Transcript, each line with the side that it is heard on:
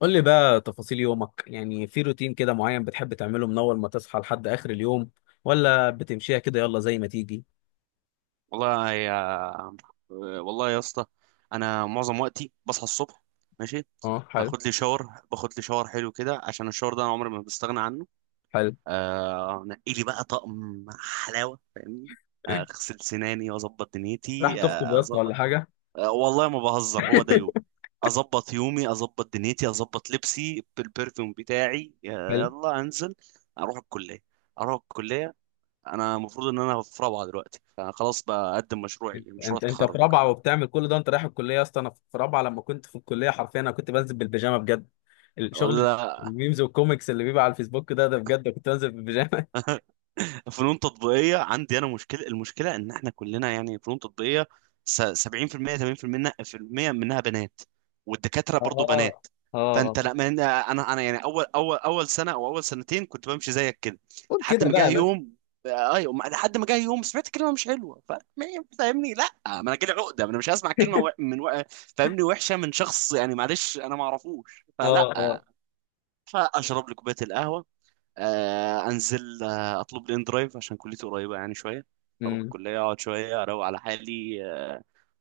left: قول لي بقى تفاصيل يومك، يعني في روتين كده معين بتحب تعمله من اول ما تصحى لحد اخر اليوم، ولا بتمشيها كده يلا زي ما تيجي؟
right: والله يا والله يا اسطى، انا معظم وقتي بصحى الصبح. ماشي.
left: اه، حلو.
right: باخد لي شاور حلو كده، عشان الشاور ده انا عمري ما بستغنى عنه.
left: حلو.
right: آه، نقي لي بقى طقم حلاوه، فاهمني؟ اغسل سناني واظبط
left: راح
right: دنيتي.
left: تخطب يا اسطى ولا حاجه؟
right: آه والله ما بهزر، هو ده يوم. اظبط يومي، اظبط دنيتي، اظبط لبسي بالبرفيوم بتاعي.
left: حلو.
right: يلا انزل اروح الكليه اروح الكليه. انا المفروض ان في رابعه دلوقتي، فانا خلاص بقدم مشروعي، مشروع
left: انت في
right: التخرج.
left: رابعه وبتعمل كل ده؟ انت رايح الكليه يا اسطى؟ انا في رابعه لما كنت في الكليه حرفيا انا كنت بنزل بالبيجامه بجد. الشغل،
right: ولا
left: الميمز والكوميكس اللي بيبقى على الفيسبوك ده بجد كنت بنزل بالبيجامه.
right: فنون تطبيقية عندي. أنا المشكلة إن إحنا كلنا يعني فنون تطبيقية. 70% 80% في المية منها بنات، والدكاترة برضو
left: اه
right: بنات.
left: اه
right: فأنت،
left: اه.
right: لا، ما أنا يعني أول سنة أو أول سنتين كنت بمشي زيك كده،
left: قول
right: لحد
left: كده
right: ما
left: بقى
right: جه
left: يا باشا.
right: يوم. آه، أيوة ما- لحد ما جه يوم سمعت كلمة مش حلوة. ف- ما فاهمني؟ لا، ما أنا كده عقدة. ما أنا مش هسمع كلمة فاهمني، وحشة من شخص يعني. معلش، أنا ما أعرفوش،
left: اه
right: فلا.
left: اه.
right: فأشرب لي كوباية القهوة. انزل. اطلب لي ان درايف عشان كليتي قريبه يعني شويه. اروح
left: امم.
right: الكليه، اقعد شويه، اروق على حالي. آه،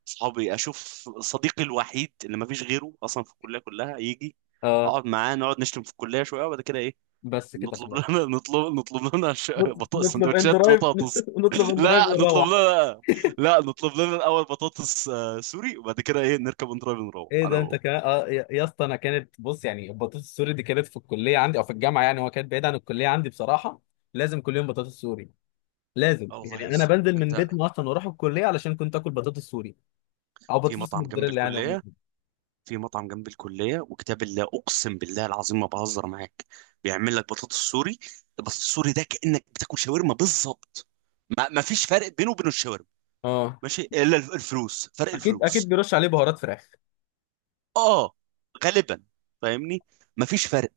right: صحابي اشوف صديقي الوحيد اللي ما فيش غيره اصلا في الكليه كلها، يجي
left: اه.
right: اقعد معاه، نقعد نشتم في الكليه شويه، وبعد كده ايه؟
left: بس كده
right: نطلب
left: خلاص.
right: لنا نطلب لنا بطاطس،
left: نطلب ان
right: سندوتشات
left: درايف.
right: بطاطس.
left: نطلب ان درايف
right: لا نطلب
left: ونروح.
right: لنا لا نطلب لنا الاول بطاطس سوري، وبعد كده ايه؟ نركب ان درايف نروح
left: ايه
right: انا
left: ده؟ انت
right: وهو.
left: كمان؟ اه، يا يا اسطى، انا كانت، بص يعني، البطاطس السوري دي كانت في الكليه عندي او في الجامعه، يعني هو كانت بعيد عن الكليه عندي بصراحه. لازم كل يوم بطاطس سوري. لازم
right: اه والله يا
left: يعني، انا
right: اسطى،
left: بنزل من
right: انت
left: بيتنا اصلا واروح الكليه علشان كنت اكل بطاطس سوري، او
right: في
left: بطاطس
right: مطعم جنب
left: موتزاريلا يعني عموما.
right: الكليه في مطعم جنب الكليه، وكتاب الله اقسم بالله العظيم ما بهزر معاك، بيعمل لك بطاطس سوري. البطاطس السوري ده كانك بتاكل شاورما بالظبط. ما فيش فرق بينه وبين الشاورما.
left: اه،
right: ماشي؟ الا الفلوس، فرق
left: اكيد اكيد
right: الفلوس.
left: بيرش عليه بهارات فراخ.
right: اه، غالبا. فاهمني؟ ما فيش فرق.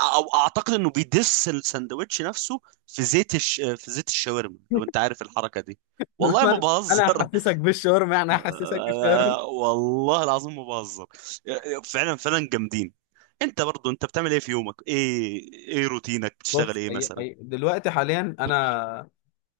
right: او اعتقد انه بيدس الساندوتش نفسه في زيت الشاورما، لو انت عارف الحركه دي. والله ما
left: انا، أنا
right: بهزر.
left: هحسسك بالشاورما، يعني هحسسك بالشاورما.
right: آه، والله العظيم ما بهزر. فعلا فعلا جامدين. انت برضو، انت بتعمل ايه في يومك؟ ايه ايه روتينك؟ بتشتغل
left: بص،
right: ايه
left: أي
right: مثلا؟
left: أي دلوقتي حاليا انا،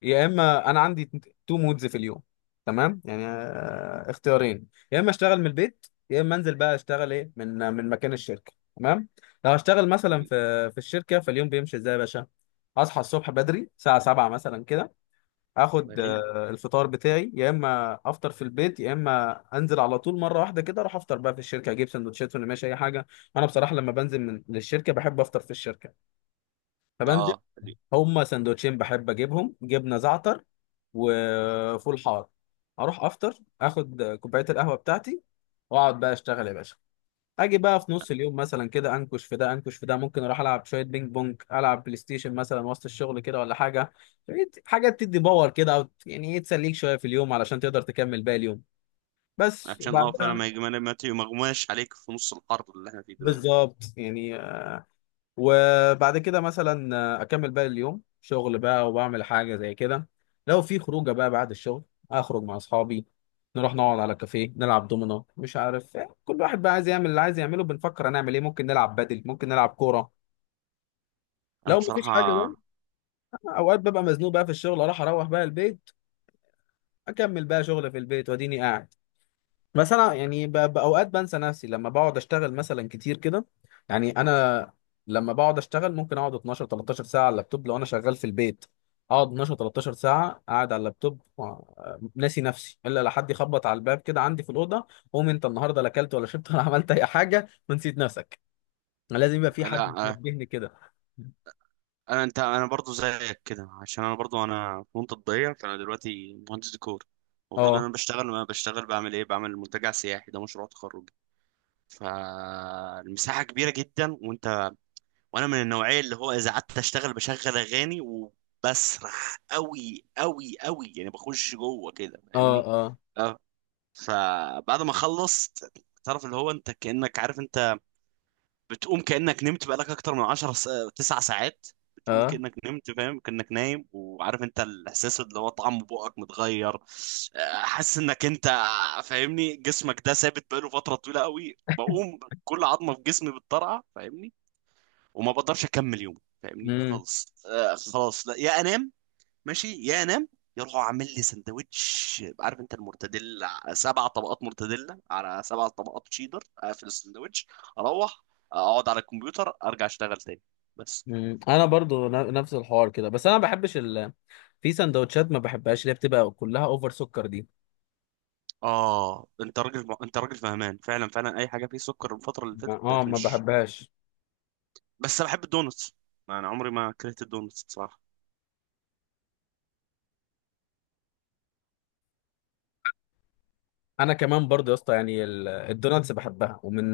left: يا اما انا عندي تو مودز في اليوم، تمام؟ يعني اختيارين، يا اما اشتغل من البيت، يا اما انزل بقى اشتغل ايه، من من مكان الشركه، تمام؟ لو هشتغل مثلا في الشركه، فاليوم بيمشي ازاي يا باشا؟ اصحى الصبح بدري الساعه 7 مثلا كده،
right: الله
left: اخد
right: يعينك.
left: الفطار بتاعي، يا اما افطر في البيت، يا اما انزل على طول مره واحده كده اروح افطر بقى في الشركه، اجيب سندوتشات ولا ماشي اي حاجه. انا بصراحه لما بنزل من للشركه بحب افطر في الشركه. فبنزل،
right: اه،
left: هما سندوتشين بحب اجيبهم، جبنه زعتر وفول حار. اروح افطر، اخد كوبايه القهوه بتاعتي، واقعد بقى اشتغل يا باشا. اجي بقى في نص اليوم مثلا كده، انكش في ده انكش في ده، ممكن اروح العب شويه بينج بونج، العب بلاي ستيشن مثلا وسط الشغل كده ولا حاجه. حاجه تدي باور كده، او يعني ايه، تسليك شويه في اليوم علشان تقدر تكمل باقي اليوم. بس.
right: عشان اه فعلا
left: وبعدها
right: ما يجي- ما مغماش عليك في نص الحر اللي احنا فيه دلوقتي ده.
left: بالظبط يعني، وبعد كده مثلا اكمل باقي اليوم شغل بقى، وبعمل حاجه زي كده. لو في خروجه بقى بعد الشغل، اخرج مع اصحابي، نروح نقعد على كافيه نلعب دومينو مش عارف إيه. كل واحد بقى عايز يعمل اللي عايز يعمله، بنفكر هنعمل ايه، ممكن نلعب بدل، ممكن نلعب كوره.
right: انا
left: لو مفيش حاجه
right: بصراحة،
left: بقى، اوقات ببقى مزنوق بقى في الشغل، اروح بقى البيت، اكمل بقى شغل في البيت واديني قاعد. بس انا يعني باوقات بنسى نفسي لما بقعد اشتغل مثلا كتير كده. يعني انا لما بقعد اشتغل ممكن اقعد 12 13 ساعه على اللابتوب لو انا شغال في البيت، اقعد 12 13 ساعه قاعد على اللابتوب ناسي نفسي، الا لحد يخبط على الباب كده عندي في الاوضه: قوم انت النهارده لا اكلت ولا شربت ولا عملت اي حاجه ونسيت نفسك. لازم يبقى في حد
right: لا.
left: بينبهني كده.
right: انا برضو زيك كده، عشان انا برضو انا في منطقة ضيقة. فانا دلوقتي مهندس ديكور، المفروض ان
left: اه
right: انا بشتغل. ما بشتغل بعمل ايه؟ بعمل منتجع سياحي، ده مشروع تخرجي. فالمساحة كبيرة جدا، وانا من النوعيه اللي هو اذا قعدت اشتغل بشغل اغاني وبسرح قوي قوي قوي، يعني بخش جوه كده،
left: اه
right: فاهمني؟
left: اه
right: اه. فبعد ما خلصت، تعرف اللي هو انت كانك عارف، انت بتقوم كانك نمت بقالك اكتر من 9 ساعات. بتقوم كانك نمت، فاهم؟ كانك نايم، وعارف انت الاحساس اللي هو طعم بقك متغير. آه، حاسس انك انت، فاهمني، جسمك ده ثابت بقاله فتره طويله قوي. بقوم كل عظمه في جسمي بتطرقع، فاهمني؟ وما بقدرش اكمل يوم، فاهمني
left: اه.
right: خالص. آه، خلاص لا، يا انام ماشي، يا انام. يروحوا عامل لي سندوتش، عارف انت، المرتديلا سبع طبقات مرتديلا على سبع طبقات تشيدر، اقفل السندوتش. اروح اقعد على الكمبيوتر، ارجع اشتغل تاني بس.
left: مم. انا برضو نفس الحوار كده، بس انا ما بحبش في سندوتشات ما بحبهاش اللي هي بتبقى كلها اوفر سكر دي.
right: اه، انت راجل، انت راجل فهمان. فعلا فعلا اي حاجه فيه سكر الفتره اللي
left: ما-
right: فاتت
left: اه
right: بقت
left: ما
right: مش.
left: بحبهاش.
right: بس انا بحب الدونتس، انا عمري ما كرهت الدونتس بصراحه.
left: انا كمان برضو يا اسطى يعني الدوناتس بحبها، ومن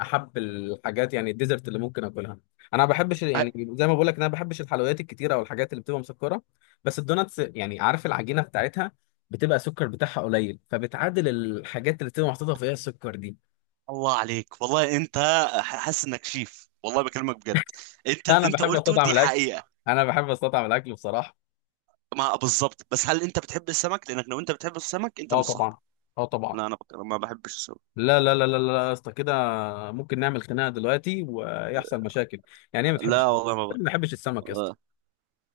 left: احب الحاجات، يعني الديزرت اللي ممكن اكلها. انا ما بحبش يعني زي ما بقول لك، انا ما بحبش الحلويات الكتيره او الحاجات اللي بتبقى مسكره، بس الدوناتس يعني عارف العجينه بتاعتها بتبقى السكر بتاعها قليل، فبتعادل الحاجات اللي بتبقى محطوطه فيها السكر دي.
right: الله عليك، والله انت حاسس انك شيف، والله بكلمك بجد. انت اللي
left: انا
right: انت
left: بحب
right: قلته
left: استطعم
right: دي
left: الاكل،
right: حقيقة.
left: انا بحب استطعم الاكل بصراحه.
right: ما بالظبط. بس هل انت بتحب السمك؟ لانك لو انت بتحب السمك انت
left: اه
right: مش صاحبي.
left: طبعا. اه طبعا.
right: لا، ما بحبش السمك.
left: لا لا لا لا لا يا اسطى، كده ممكن نعمل خناقه دلوقتي ويحصل مشاكل. يعني ايه ما بتحبش،
right: لا
left: ما
right: والله ما ب...
left: بتحبش السمك يا اسطى؟
right: آه،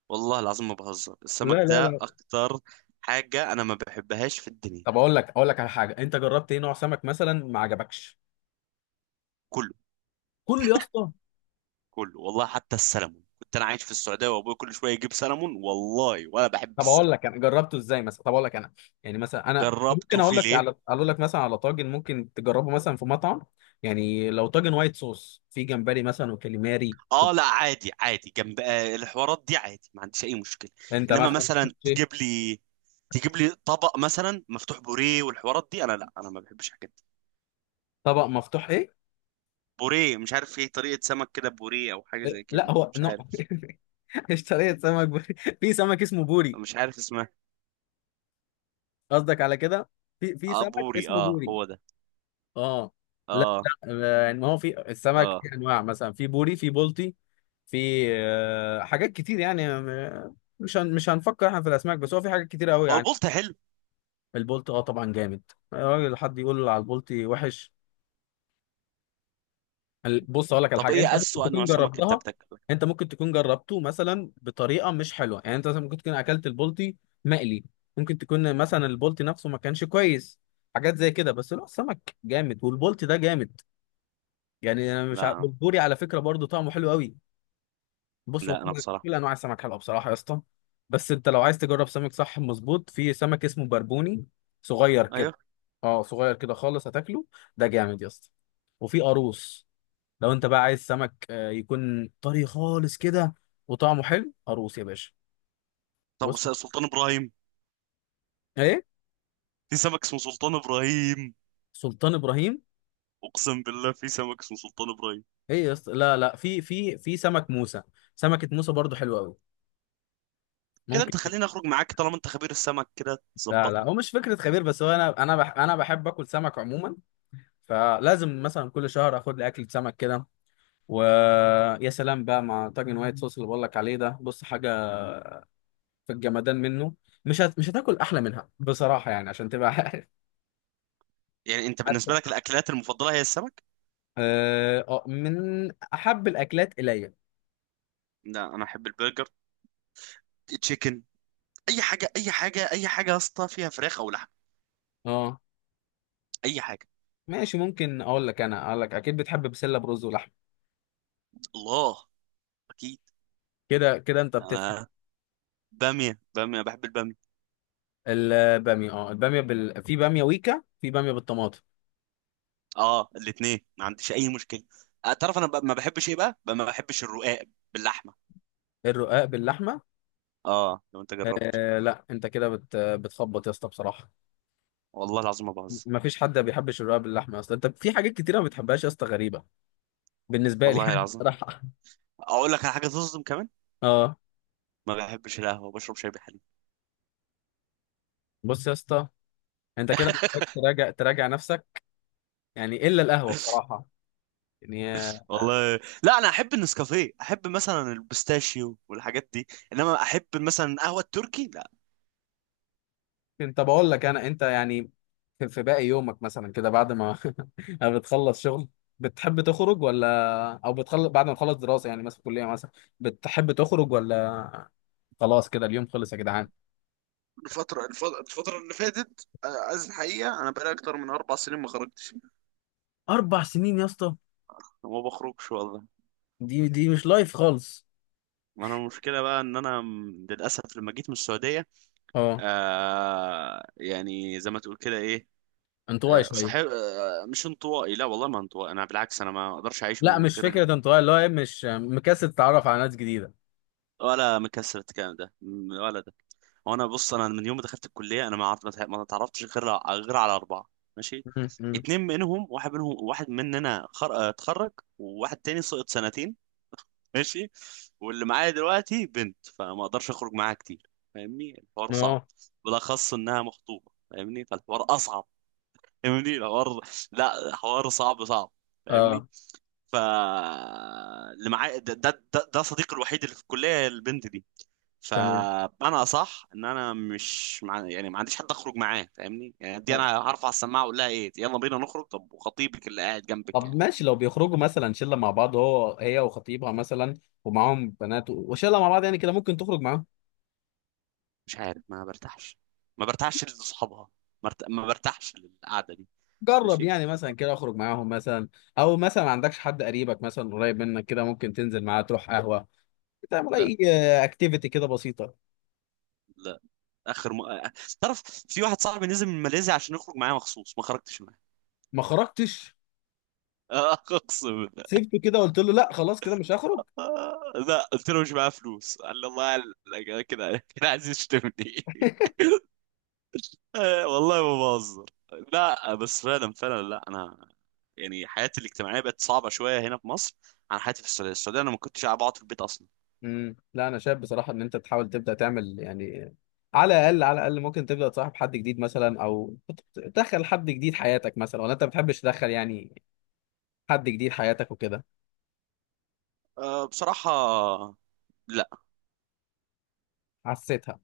right: والله العظيم ما بهزر، السمك
left: لا لا
right: ده
left: لا.
right: اكتر حاجة انا ما بحبهاش في الدنيا.
left: طب اقول لك، اقول لك على حاجه، انت جربت ايه نوع سمك مثلا ما عجبكش؟
right: كله،
left: كل يا اسطى؟
right: كله والله، حتى السلمون. كنت انا عايش في السعودية وابوي كل شوية يجيب سلمون، والله ولا بحب
left: طب اقول
right: السلمون.
left: لك انا جربته ازاي مثلا، طب اقول لك انا، يعني مثلا انا ممكن
right: جربته
left: اقول لك
right: فيليه.
left: على، اقول لك مثلا على طاجن ممكن تجربه مثلا في مطعم، يعني لو طاجن وايت صوص في جمبري مثلا وكاليماري.
right: اه لا، عادي عادي، جنب الحوارات دي عادي، ما عنديش اي مشكله.
left: انت
right: انما
left: مثلا،
right: مثلا تجيب لي طبق مثلا مفتوح بوريه والحوارات دي، انا لا، انا ما بحبش الحاجات دي.
left: طبق مفتوح ايه؟
right: بوريه مش عارف ايه، طريقه سمك كده بوريه او حاجه
left: إيه؟
right: زي
left: لا
right: كده،
left: هو
right: مش
left: نوع.
right: عارف.
left: اشتريت سمك بوري، في سمك اسمه بوري.
right: مش عارف اسمها.
left: قصدك على كده؟ في في
right: اه
left: سمك
right: بوري،
left: اسمه
right: اه
left: بوري.
right: هو ده.
left: اه. لا
right: اه.
left: لا، يعني ما هو في السمك
right: اه،
left: في انواع، مثلا في بوري، في بولتي، في حاجات كتير يعني، مش هن مش هنفكر احنا في الاسماك، بس هو في حاجات كتير قوي
right: هو
left: يعني.
right: البلطي حلو؟
left: البولتي اه طبعا جامد. الراجل، حد يقول على البولتي وحش؟ بص اقول لك على
right: طب
left: حاجه، انت
right: ايه
left: ممكن
right: اسوأ
left: تكون
right: نوع سمك انت
left: جربتها،
right: بتاكله؟
left: انت ممكن تكون جربته مثلا بطريقه مش حلوه، يعني انت مثلا ممكن تكون اكلت البلطي مقلي، ممكن تكون مثلا البلطي نفسه ما كانش كويس، حاجات زي كده، بس لا السمك جامد والبلطي ده جامد. يعني انا مش عارف،
right: لا
left: البوري على فكره برضو طعمه حلو قوي. بص هو
right: لا،
left: كل
right: انا بصراحه.
left: كل انواع السمك حلوه بصراحه يا اسطى. بس انت لو عايز تجرب سمك صح مظبوط، في سمك اسمه بربوني، صغير كده،
right: ايوه.
left: اه صغير كده خالص، هتاكله ده جامد يا اسطى. وفي قاروص، لو انت بقى عايز سمك يكون طري خالص كده وطعمه حلو، اروس يا باشا. بص.
right: سلطان ابراهيم.
left: ايه؟
right: في سمك اسمه سلطان ابراهيم.
left: سلطان ابراهيم؟
right: اقسم بالله في سمك اسمه سلطان ابراهيم.
left: ايه يا اسطى، لا لا، في في سمك موسى، سمكة موسى برضو حلوة قوي،
right: كده
left: ممكن.
right: انت خليني اخرج معاك طالما انت خبير السمك كده،
left: لا لا،
right: تظبطني.
left: هو مش فكرة خبير، بس هو انا، انا بح انا بحب اكل سمك عموما، فلازم مثلا كل شهر اخد لي اكلة سمك كده. ويا سلام بقى مع طاجن وايت صوص اللي بقول لك عليه ده، بص حاجة في الجمدان منه، مش هتاكل احلى منها بصراحة يعني، عشان تبقى.
right: يعني انت
left: عارف؟
right: بالنسبه لك الاكلات المفضله هي السمك؟
left: اه، من احب الاكلات الي.
right: لا انا احب البرجر، تشيكن، اي حاجه اي حاجه اي حاجه يا اسطى فيها فراخ او لحم.
left: اه
right: اي حاجه.
left: ماشي، ممكن اقول لك انا، اقول لك اكيد بتحب بسله برز ولحم.
right: الله، اكيد.
left: كده كده انت بتفهم.
right: آه. باميه، باميه، بحب الباميه.
left: الباميه اه، الباميه في باميه ويكا، في باميه بالطماطم.
right: اه الاثنين ما عنديش اي مشكله. آه، تعرف انا ما بحبش ايه بقى؟ ما بحبش الرقاق باللحمه.
left: الرقاق باللحمه؟
right: اه لو انت جربت.
left: آه لا، انت كده بتخبط يا اسطى بصراحه.
right: والله العظيم ما بهزر.
left: مفيش حد ما بيحبش الرقاق باللحمه اصلا، انت في حاجات كتيره ما بتحبهاش يا اسطى، غريبه بالنسبه لي
right: والله
left: يعني
right: العظيم.
left: بصراحه.
right: اقول لك على حاجه تصدم كمان.
left: اه،
right: ما بحبش القهوه، بشرب شاي بحليب.
left: بص يا اسطى، انت كده محتاج تراجع، تراجع نفسك. يعني الا القهوه بصراحه يعني.
right: والله لا، انا احب النسكافيه، احب مثلا البستاشيو والحاجات دي. انما احب مثلا قهوه التركي لا.
left: انت بقول لك انا، انت يعني في في باقي يومك مثلا كده، بعد ما بتخلص شغل بتحب تخرج ولا؟ او بتخلص، بعد ما تخلص دراسة يعني، مثلا كلية مثلا، بتحب تخرج ولا؟ خلاص كده اليوم خلص يا جدعان؟
right: الفترة اللي فاتت عايز الحقيقة أنا بقالي أكتر من أربع سنين ما خرجتش.
left: اربع سنين يا اسطى؟
right: ما بخرجش والله.
left: دي دي مش لايف خالص.
right: ما انا المشكله بقى ان انا للاسف لما جيت من السعوديه،
left: اه،
right: آه يعني زي ما تقول كده ايه.
left: انطوائي
right: آه
left: شوية.
right: صحيح، آه مش انطوائي، لا والله ما انطوائي. انا بالعكس، انا ما اقدرش اعيش
left: لا
right: من
left: مش
right: غير.
left: فكرة انطوائي، اللي هو ايه، مش مكسل تتعرف على ناس جديدة.
right: ولا مكسر، الكلام ده ولا ده. وانا، بص، انا من يوم ما دخلت الكليه انا ما عرفت، ما اتعرفتش غير، غير على اربعه. ماشي.
left: م- م.
right: اتنين منهم، واحد منهم، اتخرج، وواحد تاني سقط سنتين. ماشي. واللي معايا دلوقتي بنت، فما اقدرش اخرج معاها كتير، فاهمني الحوار صعب،
left: اه
right: بالاخص انها مخطوبه. فاهمني فالحوار اصعب. فاهمني الحوار لا حوار صعب صعب. فاهمني.
left: اه.
right: ف، اللي معايا ده صديقي الوحيد اللي في الكليه، البنت دي.
left: تمام.
right: فانا صح ان انا مش مع... يعني ما عنديش حد اخرج معاه، فاهمني يعني. دي انا هرفع السماعه اقول لها ايه؟ يلا بينا نخرج، طب وخطيبك اللي قاعد جنبك
left: طب
right: يعني.
left: ماشي، لو بيخرجوا مثلا شله مع بعض، هو هي وخطيبها مثلا، ومعاهم بنات وشله مع بعض يعني، كده ممكن تخرج معاهم.
right: مش عارف، ما برتاحش، ما برتاحش لاصحابها. ما برتاحش للقعده دي.
left: جرب
right: ماشي.
left: يعني مثلا كده، اخرج معاهم مثلا، او مثلا ما عندكش حد قريبك مثلا قريب منك كده ممكن تنزل معاه، تروح قهوه، تعمل
right: لا
left: اي اكتيفيتي كده بسيطه.
right: لا. آه، تعرف، في واحد صاحبي نزل من ماليزيا عشان يخرج معايا مخصوص، ما خرجتش معاه.
left: ما خرجتش؟
right: آه، اقسم بالله.
left: سيبته كده، قلت له لا خلاص كده مش هخرج؟
right: آه، لا قلت له مش معايا فلوس، قال لي الله، قال لك كده كده عايز يشتمني. آه، والله ما بهزر. لا بس فعلا فعلا، لا انا يعني حياتي الاجتماعيه بقت صعبه شويه هنا في مصر، عن حياتي في السعوديه. السعوديه انا ما كنتش قاعد بقعد في البيت اصلا.
left: امم. لا انا شايف بصراحه ان انت تحاول تبدا تعمل يعني، على الاقل، على الاقل ممكن تبدا تصاحب حد جديد مثلا، او تدخل حد جديد حياتك مثلا، ولا انت ما بتحبش تدخل يعني حد جديد حياتك وكده؟
right: أه بصراحه، لا.
left: حسيتها.